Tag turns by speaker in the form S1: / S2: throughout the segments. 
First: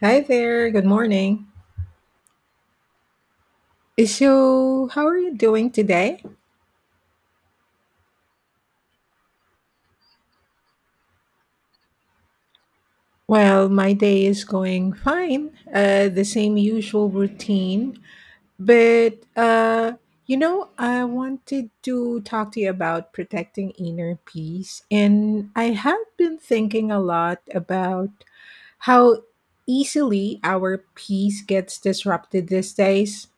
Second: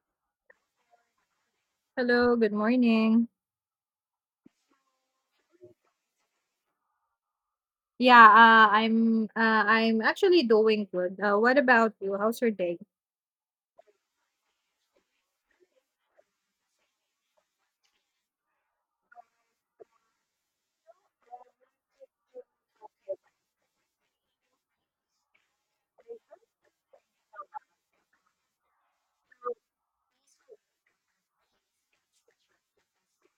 S1: Hi there, good morning.
S2: Hello, good morning.
S1: So, how are you doing today?
S2: Yeah, I'm actually doing good. What about you? How's your day?
S1: Well, my day is going fine, the same usual routine. But, uh, I wanted to talk to you about protecting inner peace. And I have been thinking a lot about how easily our peace gets disrupted these days.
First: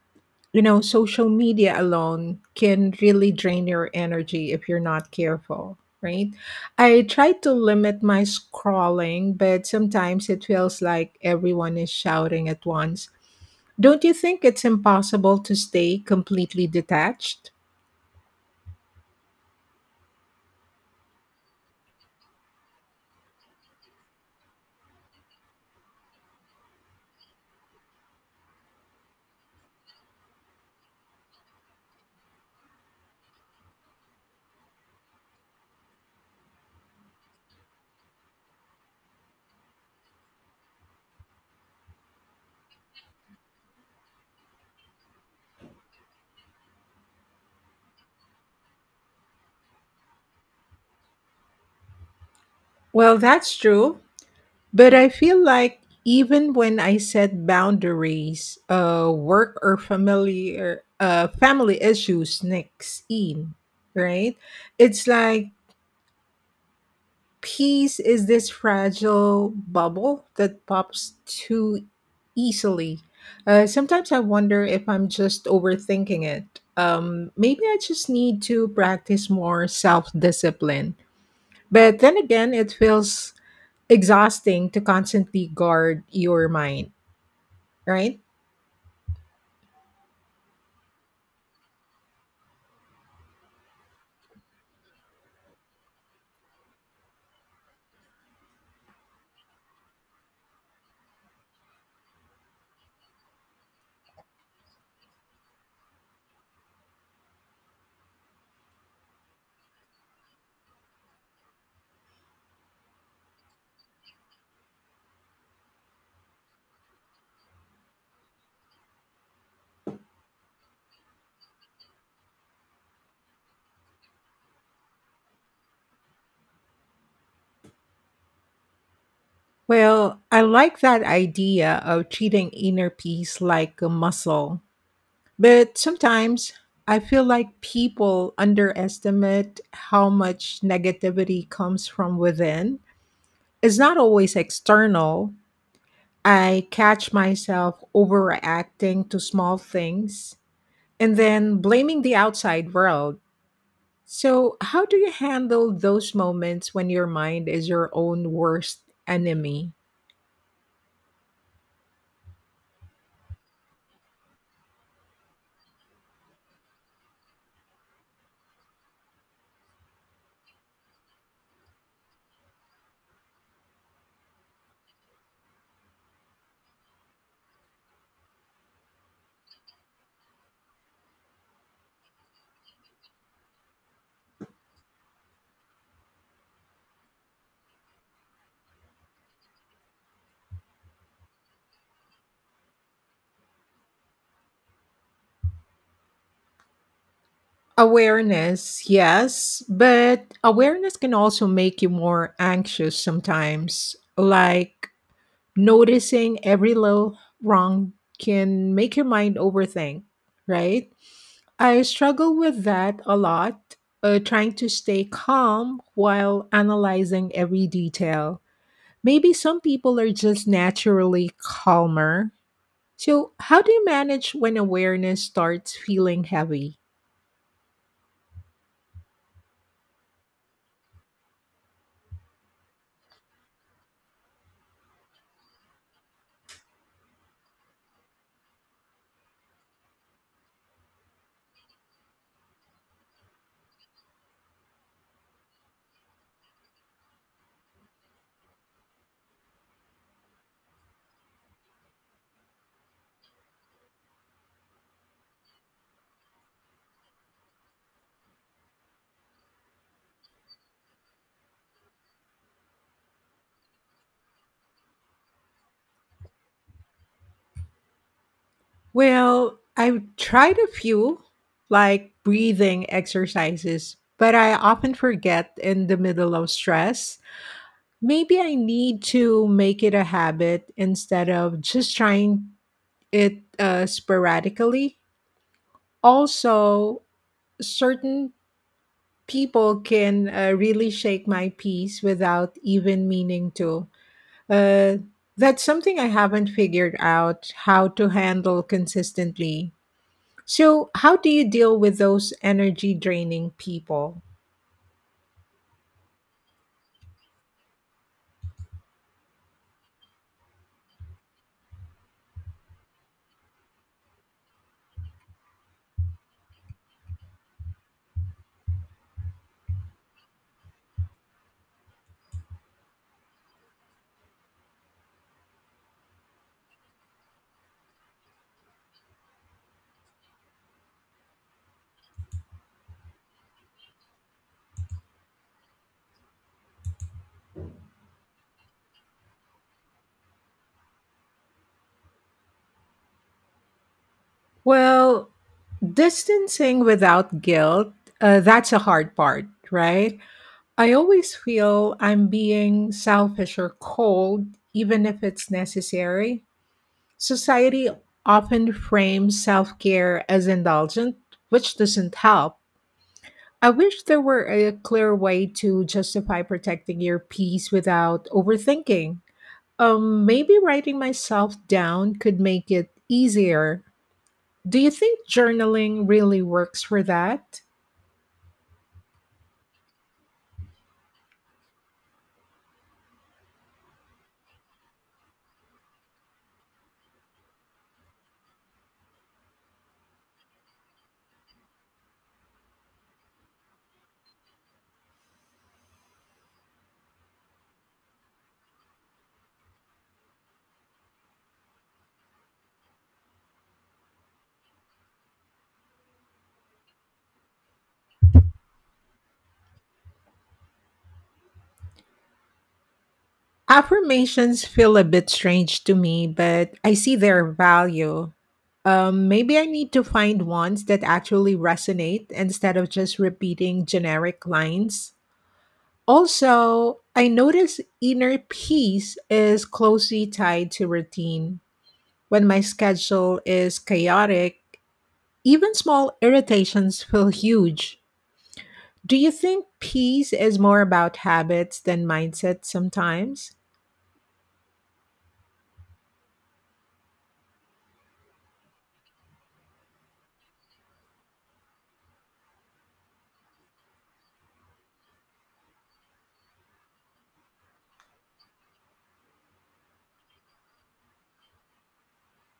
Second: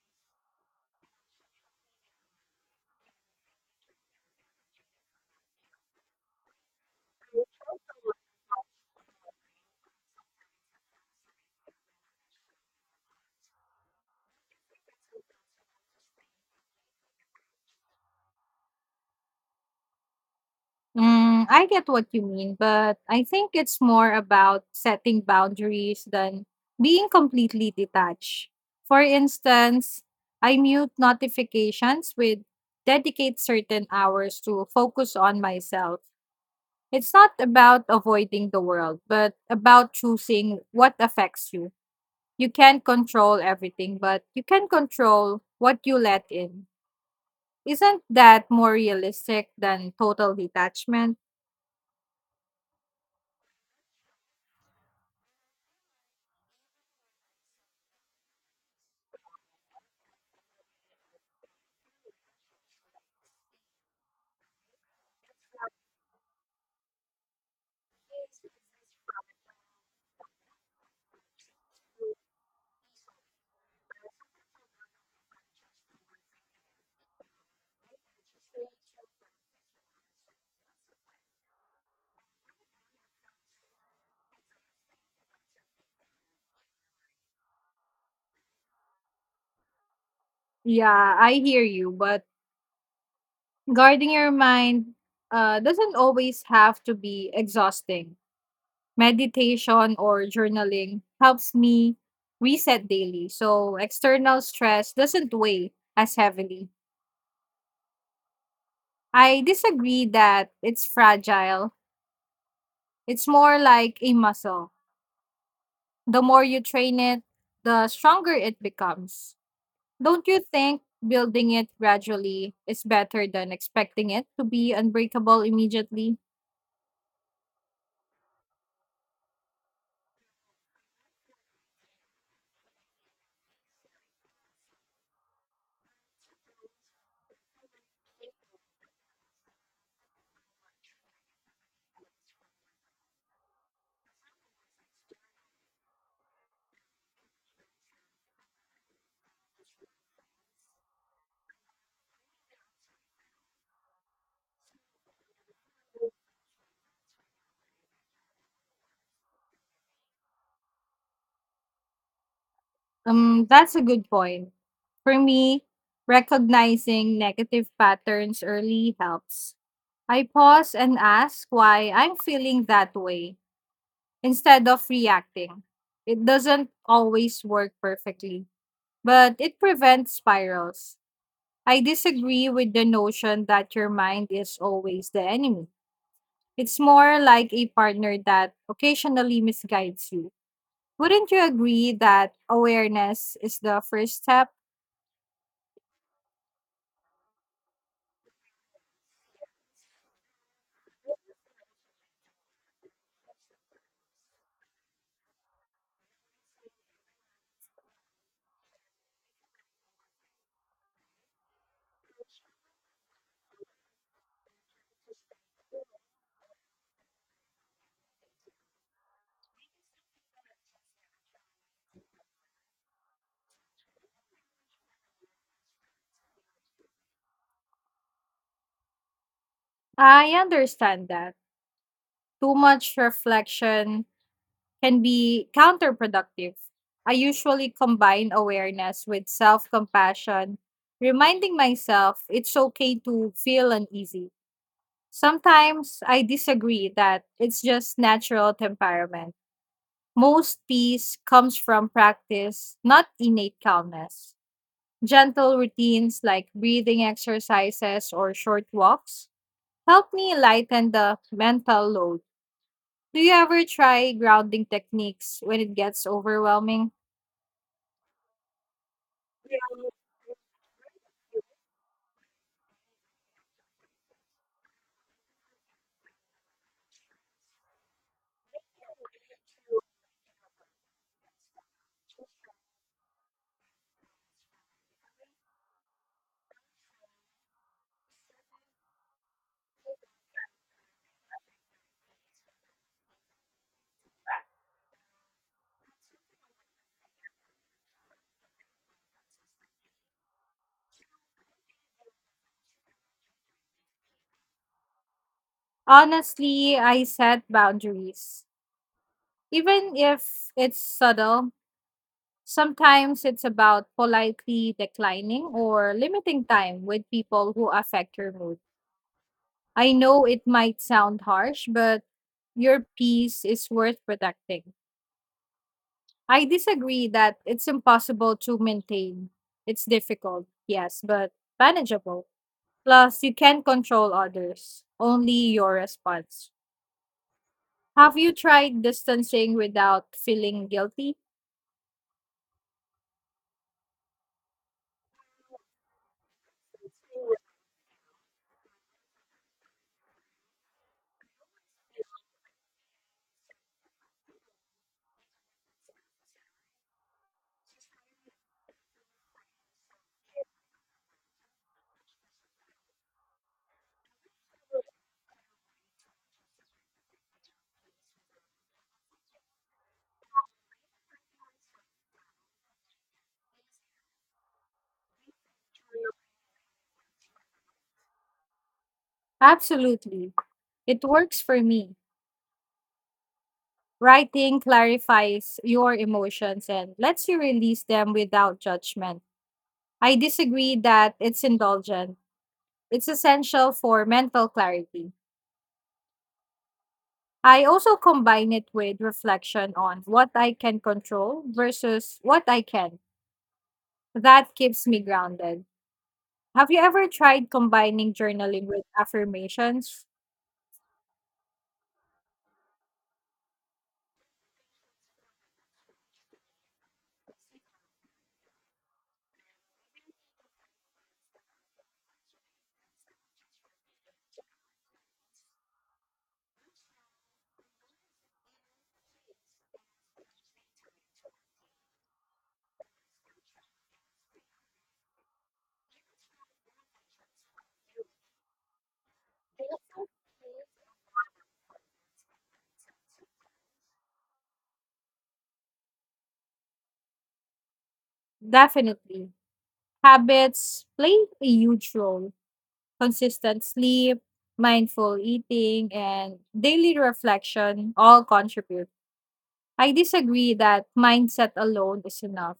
S1: You know, social media alone can really drain your energy if you're not careful, right? I try to limit my scrolling, but sometimes it feels like everyone is shouting at once. Don't you think it's impossible to stay completely detached?
S2: Mm, I get what you mean, but I think it's more about setting boundaries than being completely detached. For instance, I mute notifications with dedicate certain hours to focus on myself. It's not about avoiding the world, but about choosing what affects you. You can't control everything, but you can control what you let in. Isn't that more realistic than total detachment?
S1: Well, that's true, but I feel like even when I set boundaries, work or familiar family issues sneaks in, right? It's like peace is this fragile bubble that pops too easily. Sometimes I wonder if I'm just overthinking it. Maybe I just need to practice more self discipline. But then again, it feels exhausting to constantly guard your mind, right?
S2: Yeah, I hear you, but guarding your mind doesn't always have to be exhausting. Meditation or journaling helps me reset daily, so external stress doesn't weigh as heavily. I disagree that it's fragile. It's more like a muscle. The more you train it, the stronger it becomes. Don't you think building it gradually is better than expecting it to be unbreakable immediately?
S1: Well, I like that idea of treating inner peace like a muscle. But sometimes I feel like people underestimate how much negativity comes from within. It's not always external. I catch myself overreacting to small things and then blaming the outside world. So, how do you handle those moments when your mind is your own worst enemy?
S2: That's a good point. For me, recognizing negative patterns early helps. I pause and ask why I'm feeling that way instead of reacting. It doesn't always work perfectly, but it prevents spirals. I disagree with the notion that your mind is always the enemy. It's more like a partner that occasionally misguides you. Wouldn't you agree that awareness is the first step?
S1: Awareness, yes, but awareness can also make you more anxious sometimes. Like noticing every little wrong can make your mind overthink, right? I struggle with that a lot, trying to stay calm while analyzing every detail. Maybe some people are just naturally calmer. So, how do you manage when awareness starts feeling heavy?
S2: I understand that. Too much reflection can be counterproductive. I usually combine awareness with self compassion, reminding myself it's okay to feel uneasy. Sometimes I disagree that it's just natural temperament. Most peace comes from practice, not innate calmness. Gentle routines like breathing exercises or short walks help me lighten the mental load. Do you ever try grounding techniques when it gets overwhelming?
S1: Well, I've tried a few, like breathing exercises, but I often forget in the middle of stress. Maybe I need to make it a habit instead of just trying it sporadically. Also, certain people can really shake my peace without even meaning to. Uh, that's something I haven't figured out how to handle consistently. So, how do you deal with those energy draining people?
S2: Honestly, I set boundaries. Even if it's subtle, sometimes it's about politely declining or limiting time with people who affect your mood. I know it might sound harsh, but your peace is worth protecting. I disagree that it's impossible to maintain. It's difficult, yes, but manageable. Plus, you can't control others, only your response. Have you tried distancing without feeling guilty?
S1: Well, distancing without guilt, that's a hard part, right? I always feel I'm being selfish or cold, even if it's necessary. Society often frames self care as indulgent, which doesn't help. I wish there were a clear way to justify protecting your peace without overthinking. Maybe writing myself down could make it easier. Do you think journaling really works for that?
S2: Absolutely. It works for me. Writing clarifies your emotions and lets you release them without judgment. I disagree that it's indulgent. It's essential for mental clarity. I also combine it with reflection on what I can control versus what I can. That keeps me grounded. Have you ever tried combining journaling with affirmations?
S1: Affirmations feel a bit strange to me, but I see their value. Maybe I need to find ones that actually resonate instead of just repeating generic lines. Also, I notice inner peace is closely tied to routine. When my schedule is chaotic, even small irritations feel huge. Do you think peace is more about habits than mindset sometimes?
S2: Definitely. Habits play a huge role. Consistent sleep, mindful eating, and daily reflection all contribute. I disagree that mindset alone is enough.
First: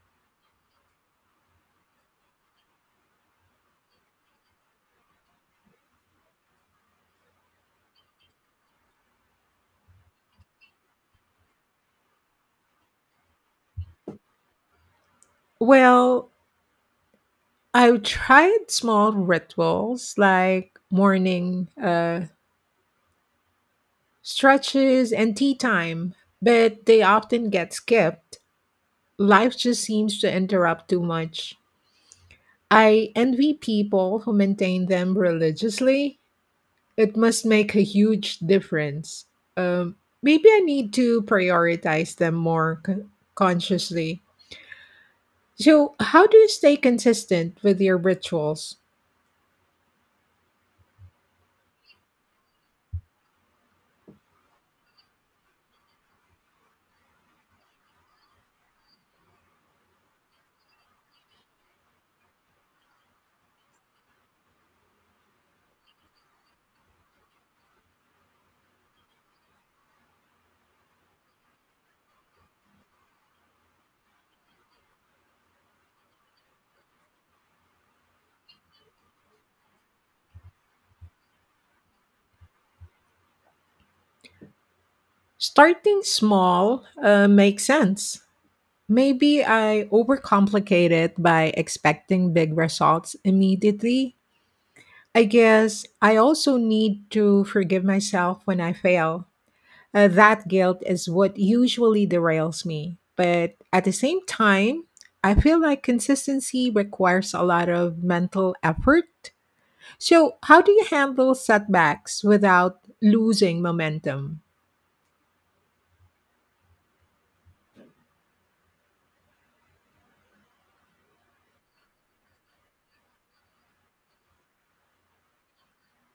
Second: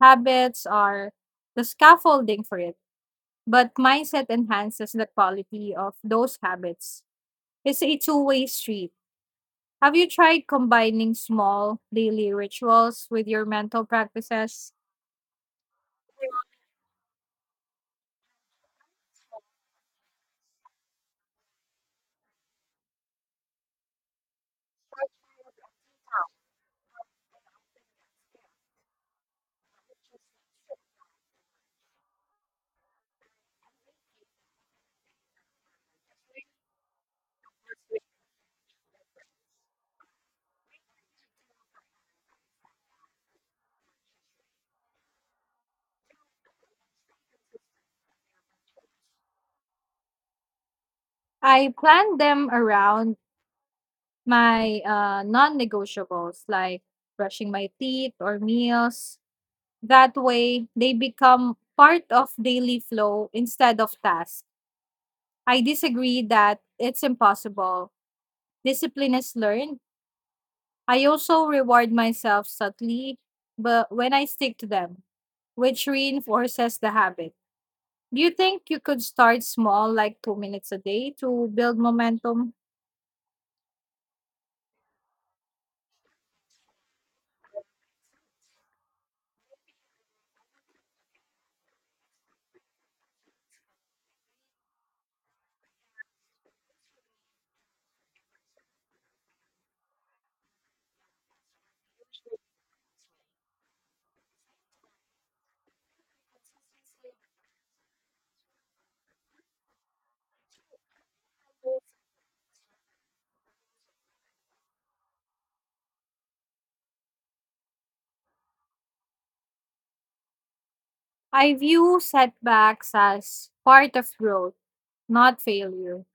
S2: Habits are the scaffolding for it, but mindset enhances the quality of those habits. It's a two-way street. Have you tried combining small daily rituals with your mental practices?
S1: Well, I've tried small rituals like morning stretches and tea time, but they often get skipped. Life just seems to interrupt too much. I envy people who maintain them religiously. It must make a huge difference. Um, Maybe I need to prioritize them more consciously. So, how do you stay consistent with your rituals?
S2: I plan them around my non negotiables like brushing my teeth or meals. That way, they become part of daily flow instead of tasks. I disagree that it's impossible. Discipline is learned. I also reward myself subtly, but when I stick to them, which reinforces the habit. Do you think you could start small, like 2 minutes a day, to build momentum?
S1: Starting small makes sense. Maybe I overcomplicate it by expecting big results immediately. I guess I also need to forgive myself when I fail. That guilt is what usually derails me. But at the same time, I feel like consistency requires a lot of mental effort. So, how do you handle setbacks without losing momentum?
S2: I view setbacks as part of growth, not failure.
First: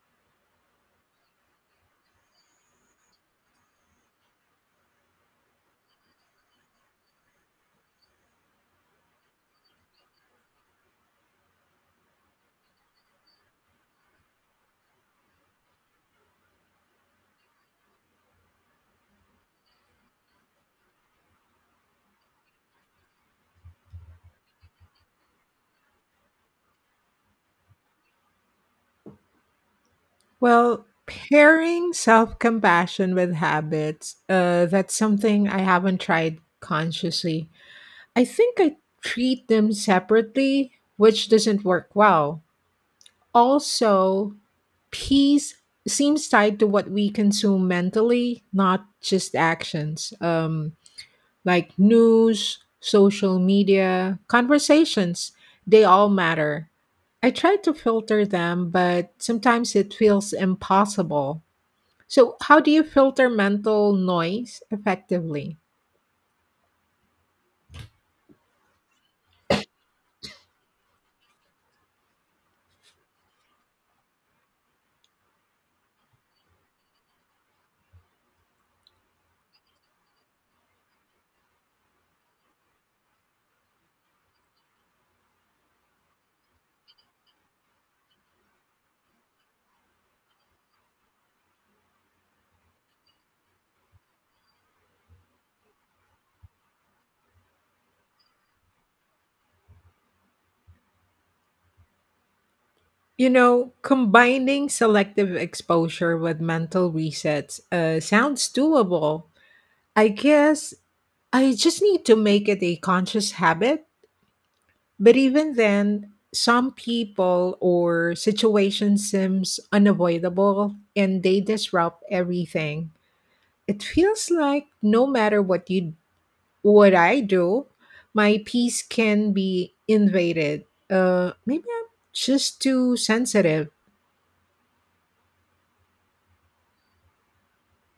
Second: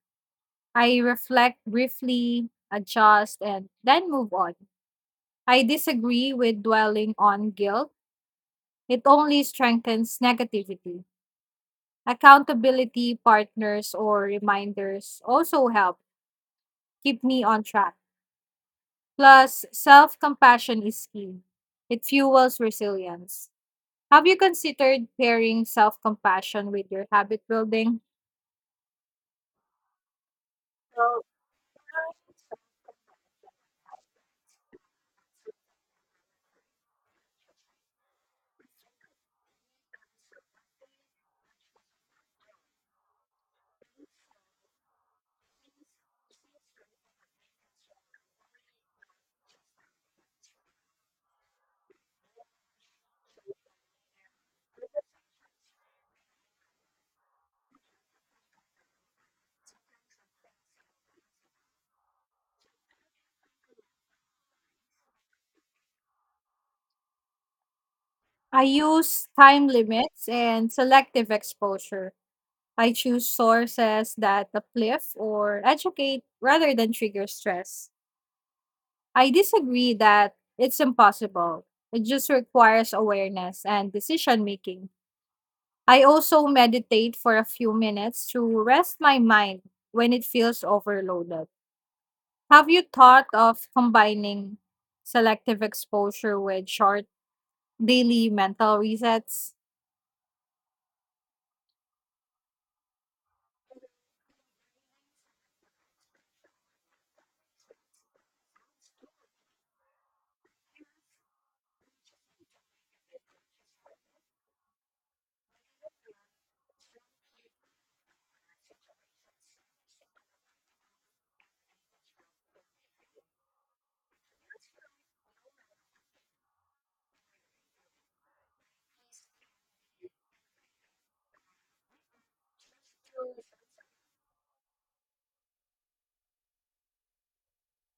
S2: I reflect briefly, adjust, and then move on. I disagree with dwelling on guilt, it only strengthens negativity. Accountability partners or reminders also help keep me on track. Plus, self compassion is key. It fuels resilience. Have you considered pairing self compassion with your habit building?
S1: Well, pairing self compassion with habits, that's something I haven't tried consciously. I think I treat them separately, which doesn't work well. Also, peace seems tied to what we consume mentally, not just actions. Like news, social media, conversations, they all matter. I try to filter them, but sometimes it feels impossible. So, how do you filter mental noise effectively?
S2: I use time limits and selective exposure. I choose sources that uplift or educate rather than trigger stress. I disagree that it's impossible. It just requires awareness and decision making. I also meditate for a few minutes to rest my mind when it feels overloaded. Have you thought of combining selective exposure with short daily mental resets?
S1: You know, combining selective exposure with mental resets sounds doable. I guess I just need to make it a conscious habit. But even then, some people or situations seems unavoidable and they disrupt everything. It feels like no matter what I do, my peace can be invaded. Maybe I'm just too sensitive.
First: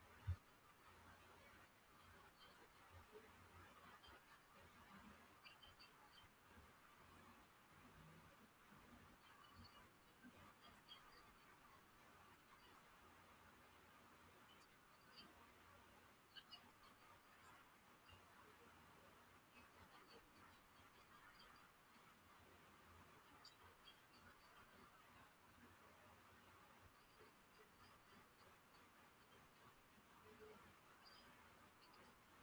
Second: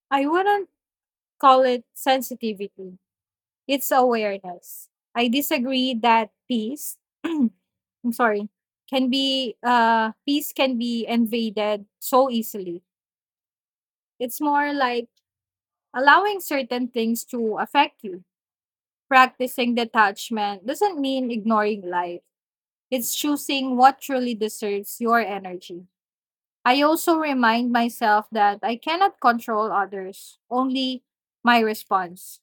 S2: I wouldn't call it sensitivity, it's awareness. I disagree that peace, I'm sorry, can be, peace can be invaded so easily. It's more like allowing certain things to affect you. Practicing detachment doesn't mean ignoring life. It's choosing what truly deserves your energy. I also remind myself that I cannot control others, only my response.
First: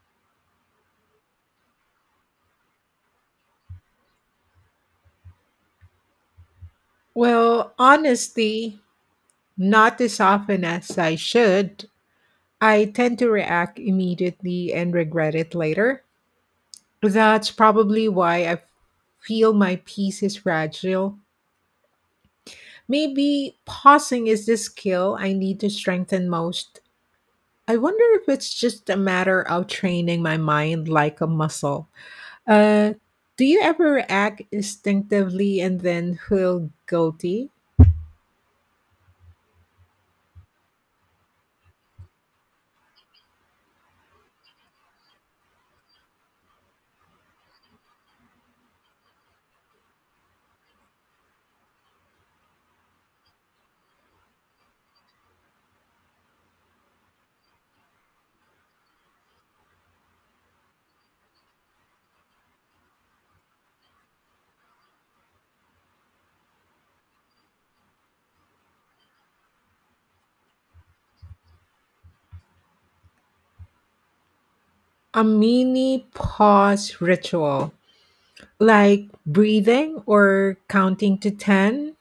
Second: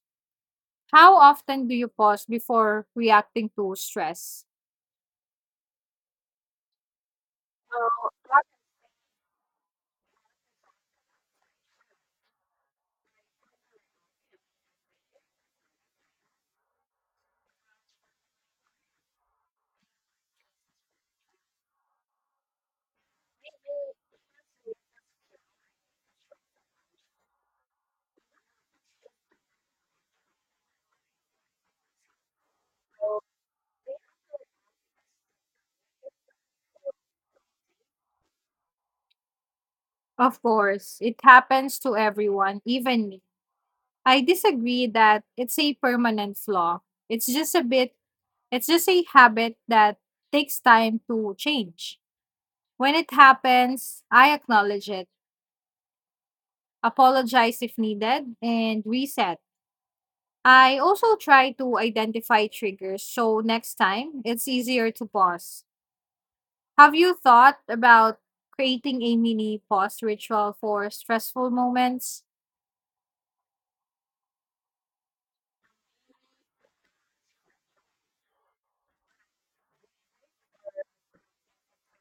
S2: How often do you pause before reacting to stress?
S1: Well, honestly, not as often as I should. I tend to react immediately and regret it later. That's probably why I feel my peace is fragile. Maybe pausing is the skill I need to strengthen most. I wonder if it's just a matter of training my mind like a muscle. Uh, do you ever act instinctively and then feel guilty?
S2: Of course, it happens to everyone, even me. I disagree that it's a permanent flaw. It's just a bit, it's just a habit that takes time to change. When it happens, I acknowledge it, apologize if needed, and reset. I also try to identify triggers so next time it's easier to pause. Have you thought about creating a mini pause ritual for stressful moments?
S1: A mini pause ritual, like breathing or counting to 10?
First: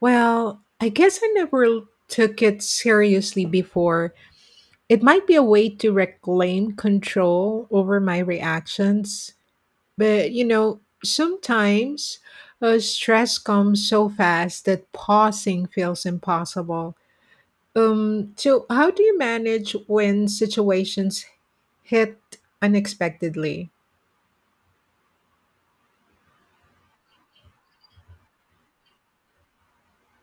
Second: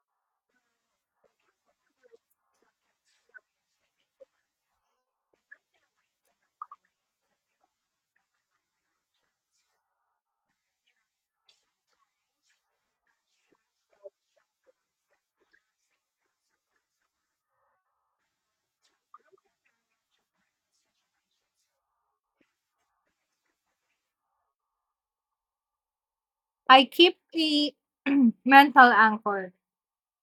S1: Well, I guess I never took it seriously before. It might be a way to reclaim control over my reactions, but you know, sometimes stress comes so fast that pausing feels impossible. So, how do you manage when situations hit unexpectedly?
S2: I keep a mental anchor,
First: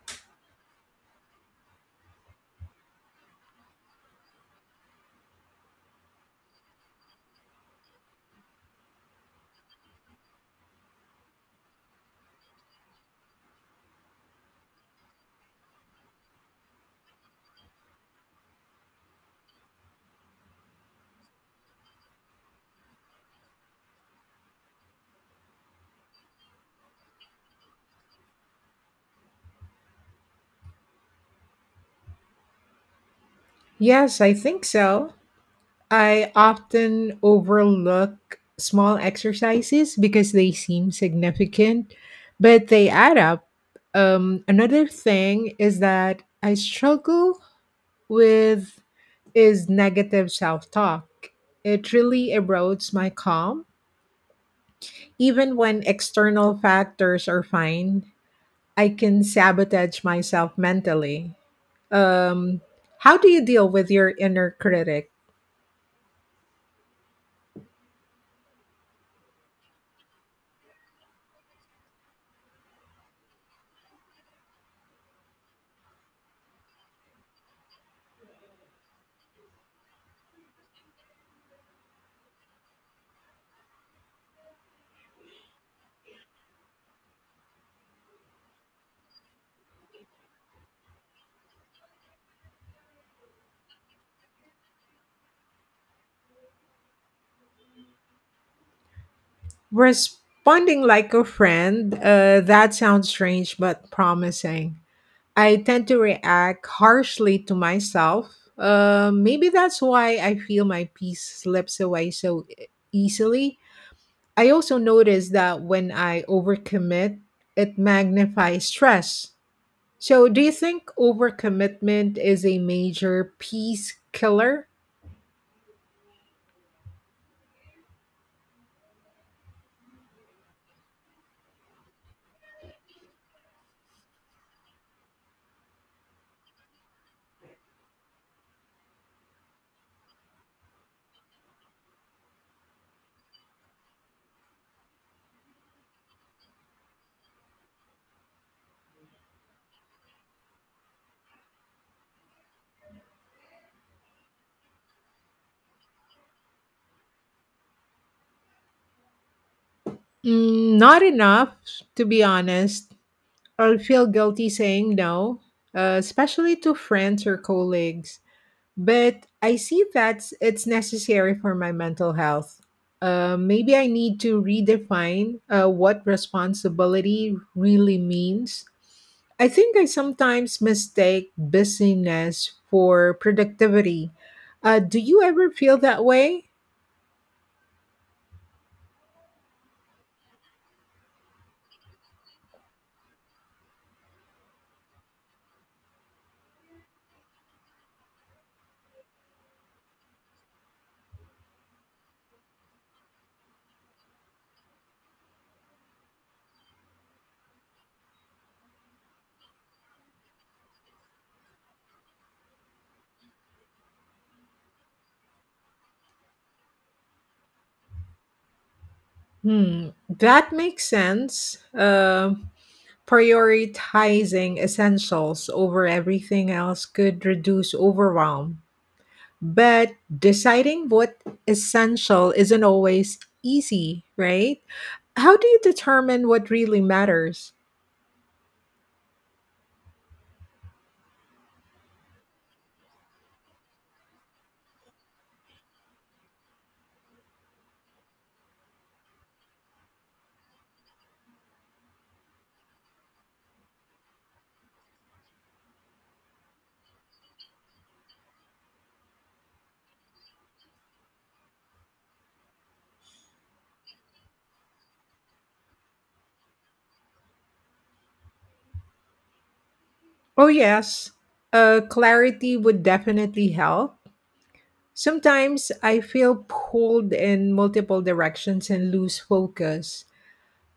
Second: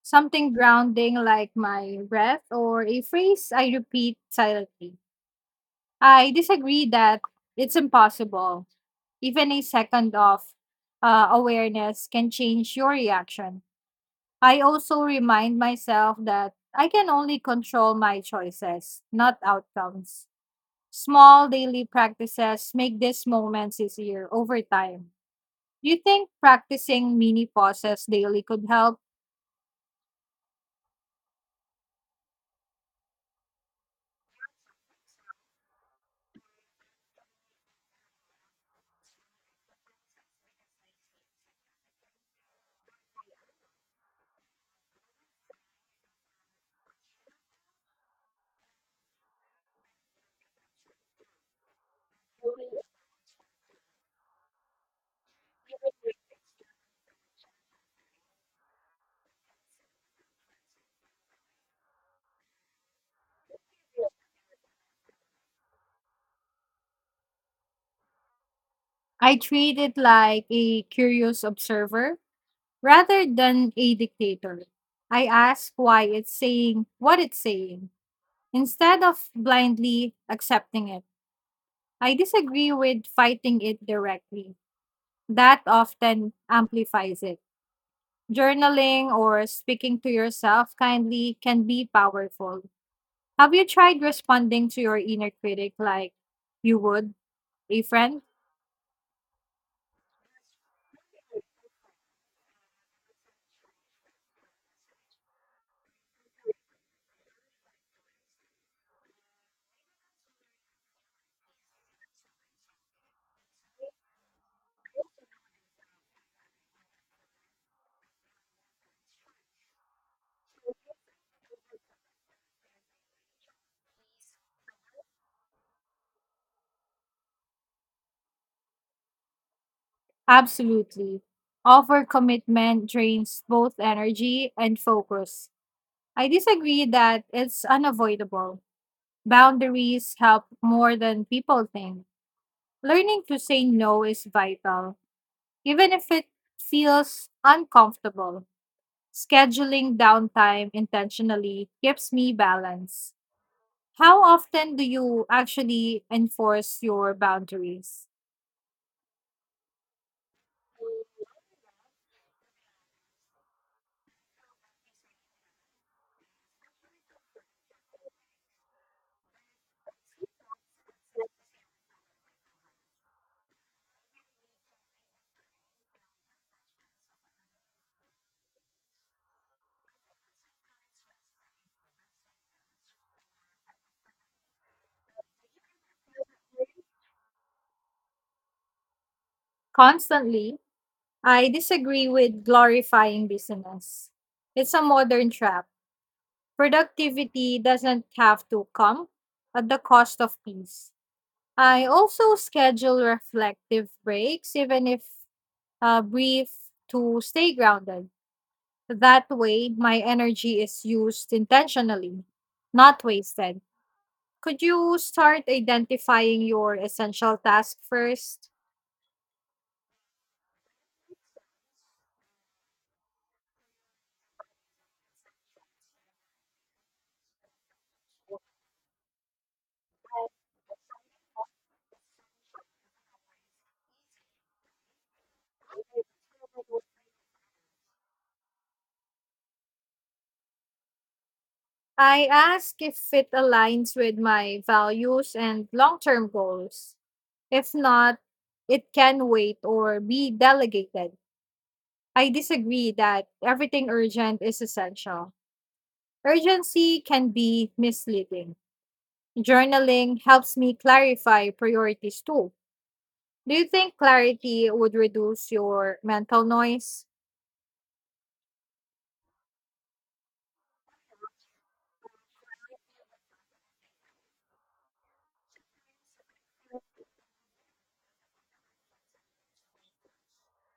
S2: something grounding like my breath or a phrase I repeat silently. I disagree that it's impossible. Even a second of awareness can change your reaction. I also remind myself that I can only control my choices, not outcomes. Small daily practices make these moments easier over time. Do you think practicing mini pauses daily could help?
S1: Yes, I think so. I often overlook small exercises because they seem significant, but they add up. Another thing is that I struggle with is negative self-talk. It really erodes my calm, even when external factors are fine. I can sabotage myself mentally. Um, how do you deal with your inner critic?
S2: I treat it like a curious observer rather than a dictator. I ask why it's saying what it's saying instead of blindly accepting it. I disagree with fighting it directly. That often amplifies it. Journaling or speaking to yourself kindly can be powerful. Have you tried responding to your inner critic like you would a friend?
S1: Responding like a friend, that sounds strange but promising. I tend to react harshly to myself. Maybe that's why I feel my peace slips away so easily. I also notice that when I overcommit, it magnifies stress. So, do you think overcommitment is a major peace killer?
S2: Absolutely. Overcommitment drains both energy and focus. I disagree that it's unavoidable. Boundaries help more than people think. Learning to say no is vital. Even if it feels uncomfortable, scheduling downtime intentionally keeps me balanced. How often do you actually enforce your boundaries?
S1: Mm, not enough, to be honest. I'll feel guilty saying no, especially to friends or colleagues, but I see that it's necessary for my mental health. Maybe I need to redefine what responsibility really means. I think I sometimes mistake busyness for productivity. Do you ever feel that way?
S2: Constantly. I disagree with glorifying business. It's a modern trap. Productivity doesn't have to come at the cost of peace. I also schedule reflective breaks, even if brief, to stay grounded. That way, my energy is used intentionally, not wasted. Could you start identifying your essential task first?
S1: Hmm, that makes sense. Prioritizing essentials over everything else could reduce overwhelm. But deciding what essential isn't always easy, right? How do you determine what really matters?
S2: I ask if it aligns with my values and long term goals. If not, it can wait or be delegated. I disagree that everything urgent is essential. Urgency can be misleading. Journaling helps me clarify priorities too. Do you think clarity would reduce your mental noise?
S1: Oh, yes, clarity would definitely help. Sometimes I feel pulled in multiple directions and lose focus.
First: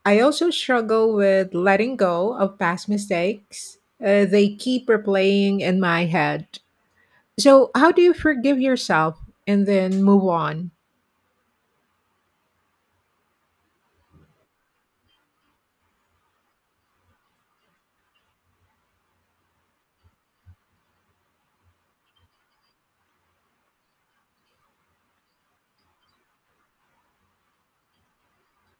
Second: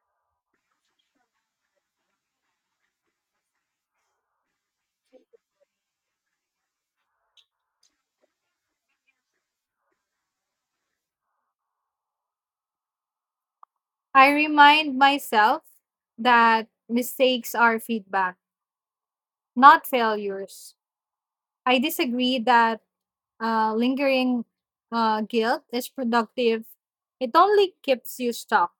S1: I also struggle with letting go of past mistakes. They keep replaying in my head. So, how do you forgive yourself and then move on?
S2: I remind myself that mistakes are feedback, not failures. I disagree that lingering guilt is productive, it only keeps you stuck.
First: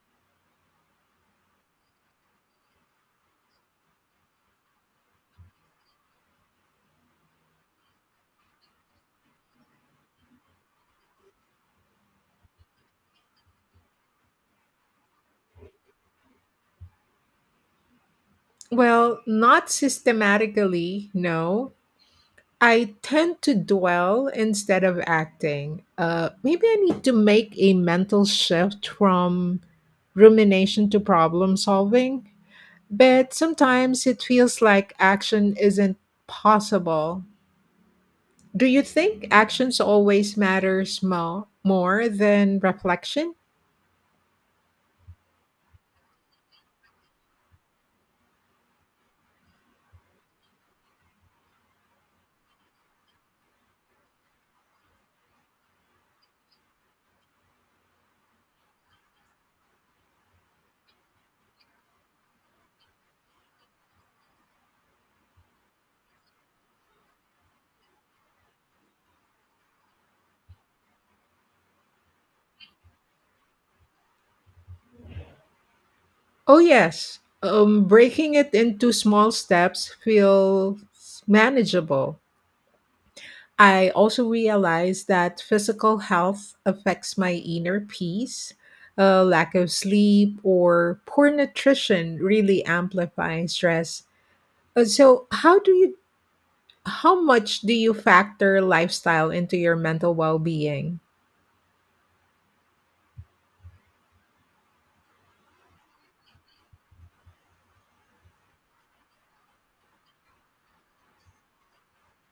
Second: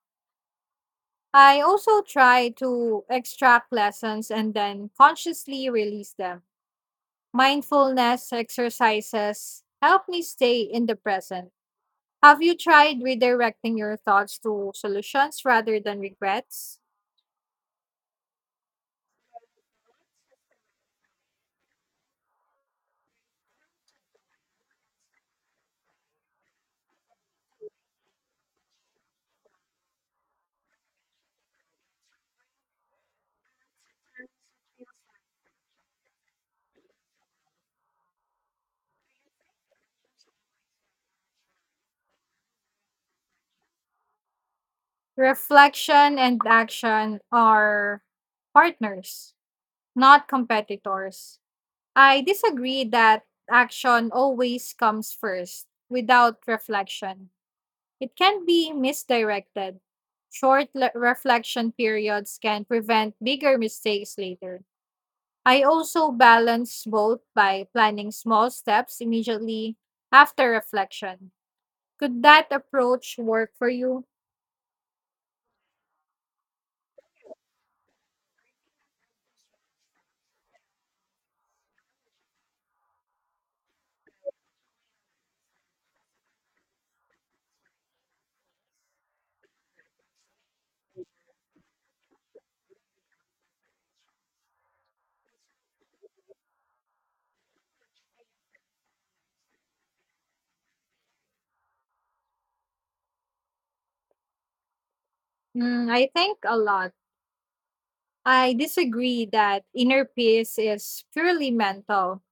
S2: I also try to extract lessons and then consciously release them. Mindfulness exercises help me stay in the present. Have you tried redirecting your thoughts to solutions rather than regrets?
S1: Well, not systematically, no. I tend to dwell instead of acting. Maybe I need to make a mental shift from rumination to problem solving, but sometimes it feels like action isn't possible. Do you think actions always more than reflection?
S2: Reflection and action are partners, not competitors. I disagree that action always comes first without reflection. It can be misdirected. Reflection periods can prevent bigger mistakes later. I also balance both by planning small steps immediately after reflection. Could that approach work for you?
S1: Oh yes, breaking it into small steps feels manageable. I also realize that physical health affects my inner peace. Lack of sleep or poor nutrition really amplify stress. So, how much do you factor lifestyle into your mental well being?
S2: Mm, I think a lot. I disagree that inner peace is purely mental.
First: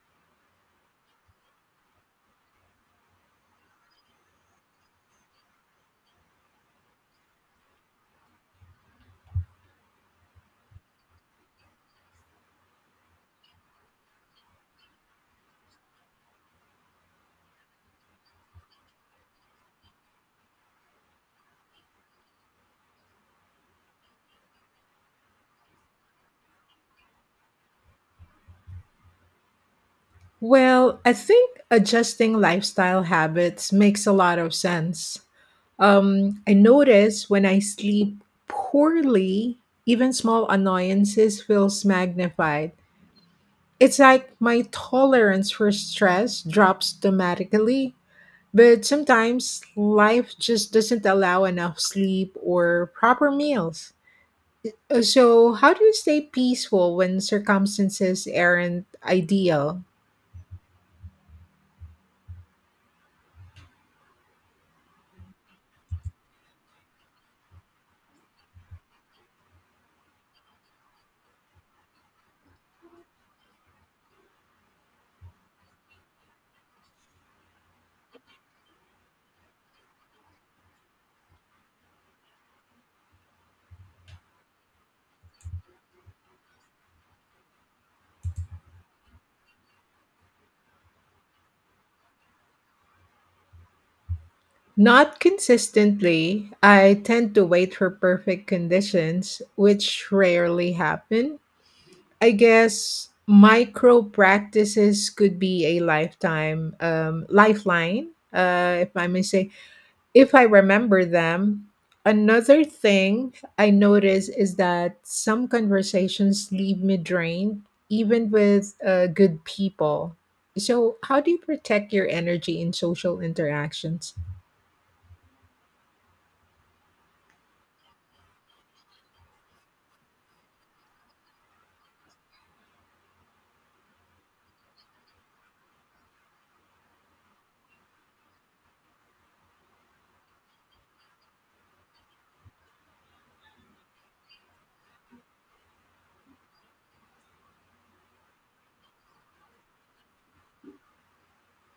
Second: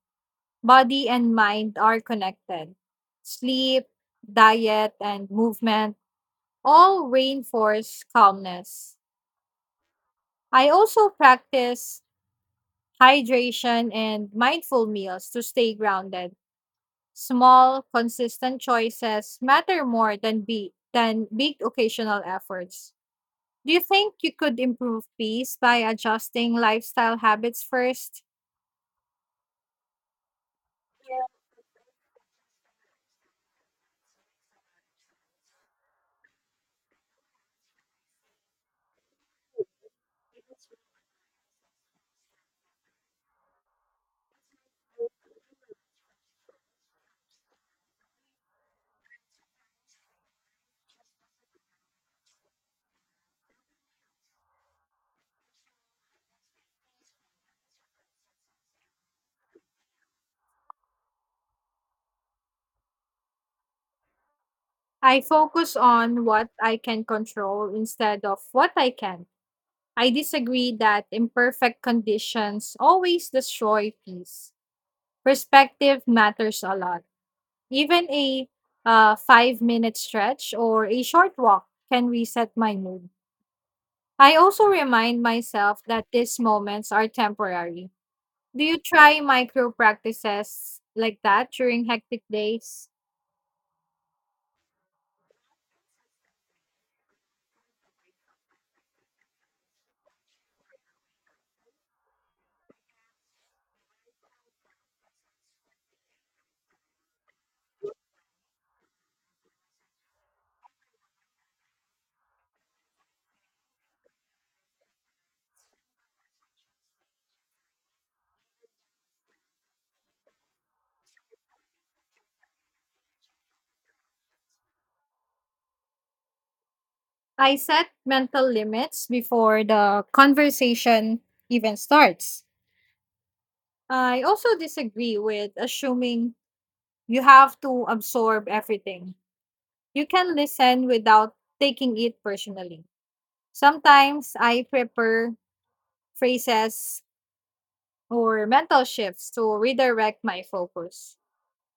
S2: Body and mind are connected. Sleep, diet, and movement all reinforce calmness. I also practice hydration and mindful meals to stay grounded. Small, consistent choices matter more than big occasional efforts. Do you think you could improve peace by adjusting lifestyle habits first?
S1: Well, I think adjusting lifestyle habits makes a lot of sense. I notice when I sleep poorly, even small annoyances feels magnified. It's like my tolerance for stress drops dramatically, but sometimes life just doesn't allow enough sleep or proper meals. So, how do you stay peaceful when circumstances aren't ideal?
S2: I focus on what I can control instead of what I can. not. I disagree that imperfect conditions always destroy peace. Perspective matters a lot. Even a 5 minute stretch or a short walk can reset my mood. I also remind myself that these moments are temporary. Do you try micro practices like that during hectic days?
S1: Not consistently. I tend to wait for perfect conditions, which rarely happen. I guess micro practices could be a lifetime lifeline, if I may say, if I remember them. Another thing I notice is that some conversations leave me drained, even with good people. So, how do you protect your energy in social interactions?
S2: I set mental limits before the conversation even starts. I also disagree with assuming you have to absorb everything. You can listen without taking it personally. Sometimes I prepare phrases or mental shifts to redirect my focus.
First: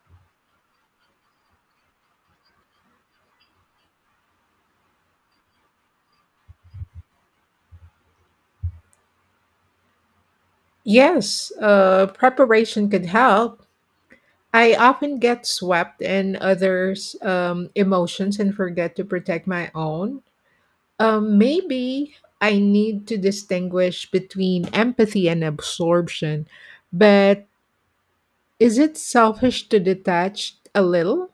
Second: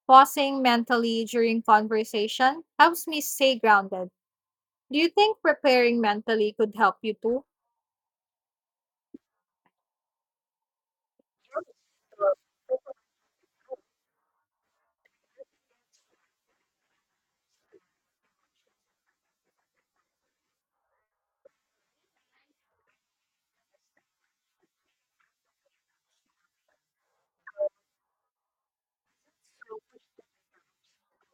S2: Pausing mentally during conversation helps me stay grounded. Do you think preparing mentally could help you too?
S1: Yes, preparation could help. I often get swept in others' emotions and forget to protect my own. Maybe I need to distinguish between empathy and absorption, but is it selfish to detach a little?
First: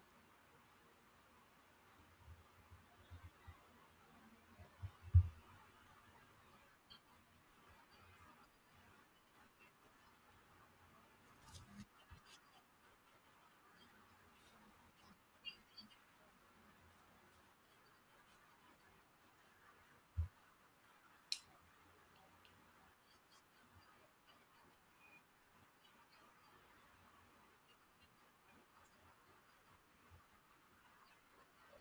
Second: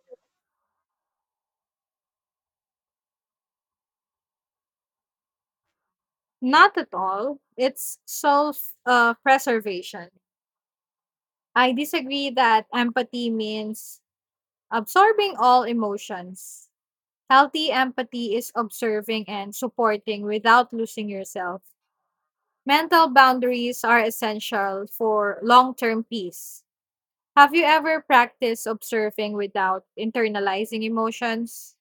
S2: Not at all. It's self preservation. I disagree that empathy means absorbing all emotions. Healthy empathy is observing and supporting without losing yourself. Mental boundaries are essential for long term peace. Have you ever practiced observing without internalizing emotions?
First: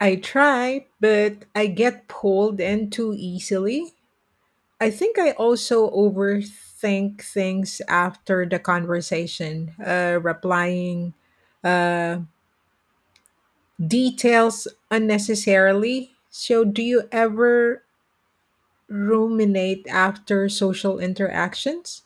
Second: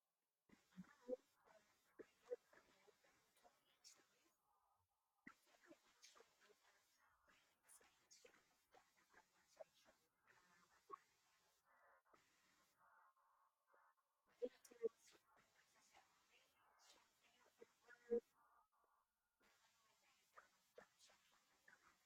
S1: I try, but I get pulled in too easily. I think I also overthink things after the conversation, replying uh, details unnecessarily. So, do you ever ruminate after social interactions?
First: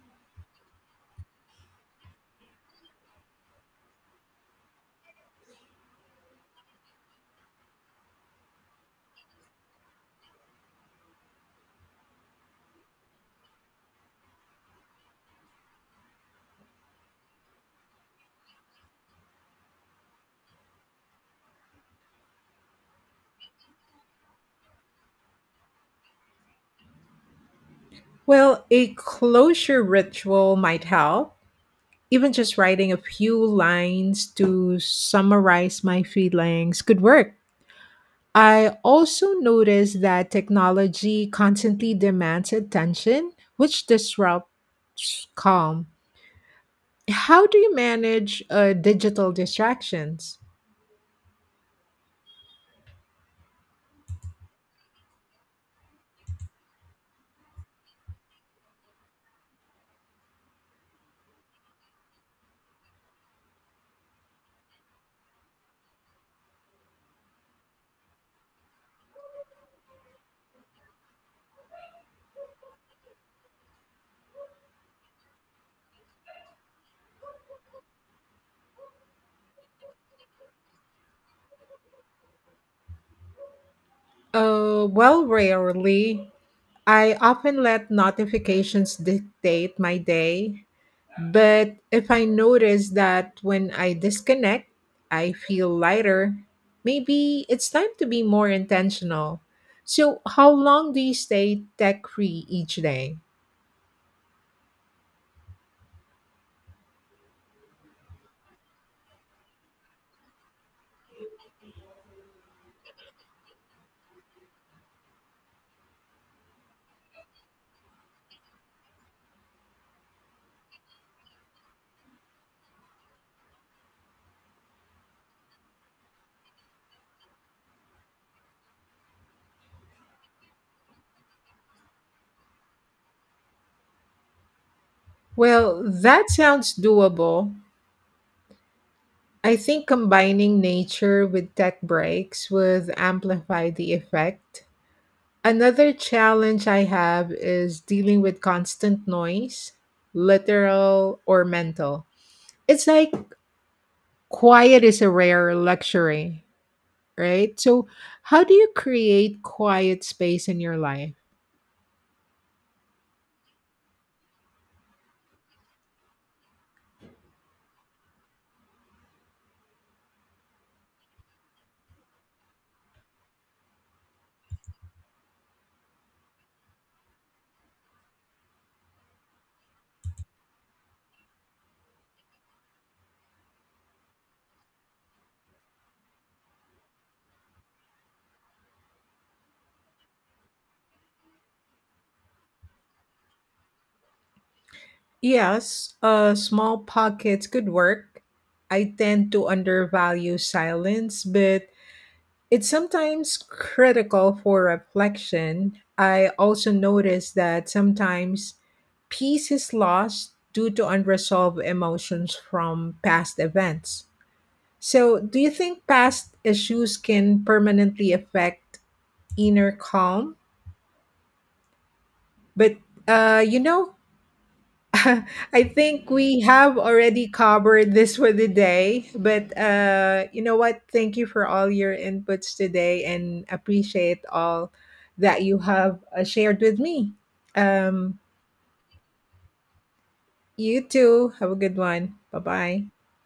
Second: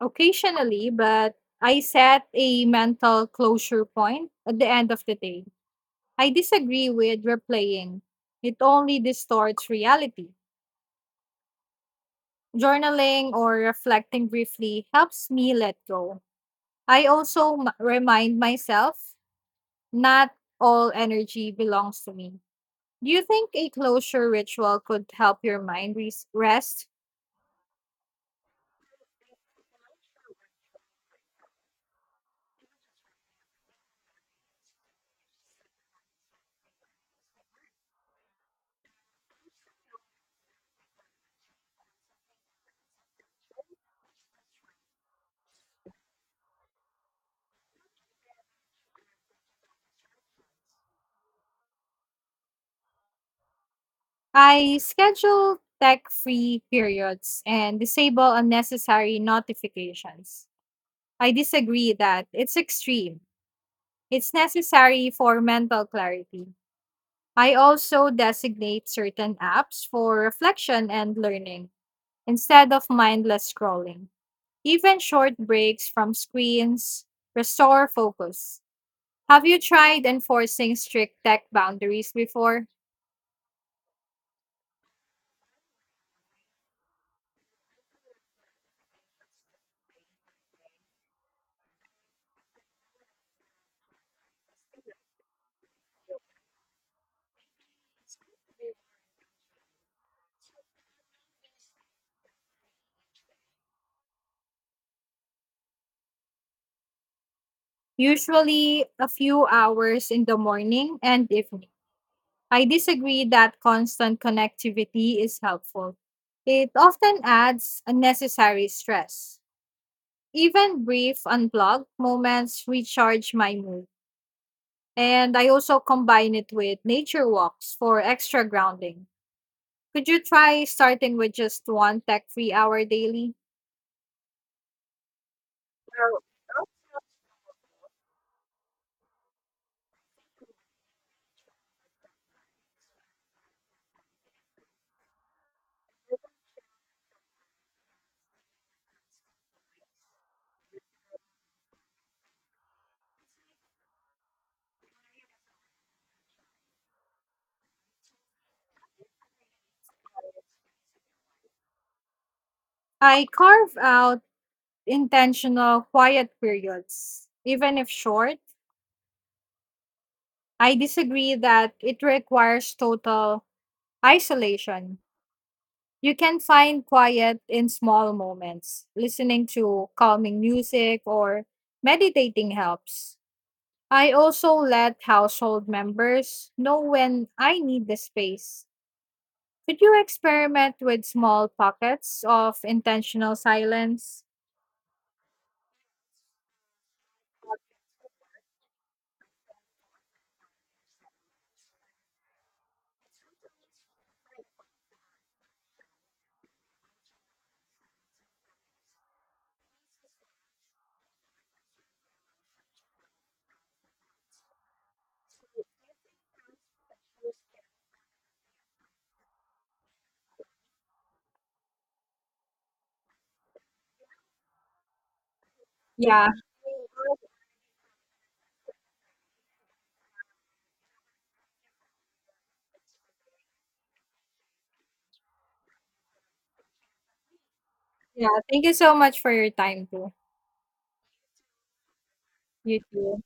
S2: Occasionally, but I set a mental closure point at the end of the day. I disagree with replaying, it only distorts reality. Journaling or reflecting briefly helps me let go. I also remind myself not all energy belongs to me. Do you think a closure ritual could help your mind rest?
S1: Well, a closure ritual might help. Even just writing a few lines to summarize my feelings could work. I also noticed that technology constantly demands attention, which disrupts calm. How do you manage digital distractions?
S2: I schedule tech free periods and disable unnecessary notifications. I disagree that it's extreme. It's necessary for mental clarity. I also designate certain apps for reflection and learning instead of mindless scrolling. Even short breaks from screens restore focus. Have you tried enforcing strict tech boundaries before?
S1: Well, rarely. I often let notifications dictate my day, but if I notice that when I disconnect, I feel lighter, maybe it's time to be more intentional. So, how long do you stay tech free each day?
S2: Usually a few hours in the morning and evening. I disagree that constant connectivity is helpful. It often adds unnecessary stress. Even brief unplugged moments recharge my mood. And I also combine it with nature walks for extra grounding. Could you try starting with just one tech free hour daily?
S1: Well, that sounds doable. I think combining nature with tech breaks would amplify the effect. Another challenge I have is dealing with constant noise, literal or mental. It's like quiet is a rare luxury, right? So, how do you create quiet space in your life?
S2: I carve out intentional quiet periods, even if short. I disagree that it requires total isolation. You can find quiet in small moments. Listening to calming music or meditating helps. I also let household members know when I need the space. Could you experiment with small pockets of intentional silence?
S1: Yes, small pockets could work. I tend to undervalue silence, but it's sometimes critical for reflection. I also notice that sometimes peace is lost due to unresolved emotions from past events. So, do you think past issues can permanently affect inner calm? But, uh, you know, I think
S2: Yeah,
S1: we have already covered this for the day, but you know what? Thank you for all your inputs today and appreciate all that you have shared with me. Um,
S2: yeah. Thank you so much for your time, too.
S1: you too. Have a good one. Bye
S2: You
S1: bye.
S2: too.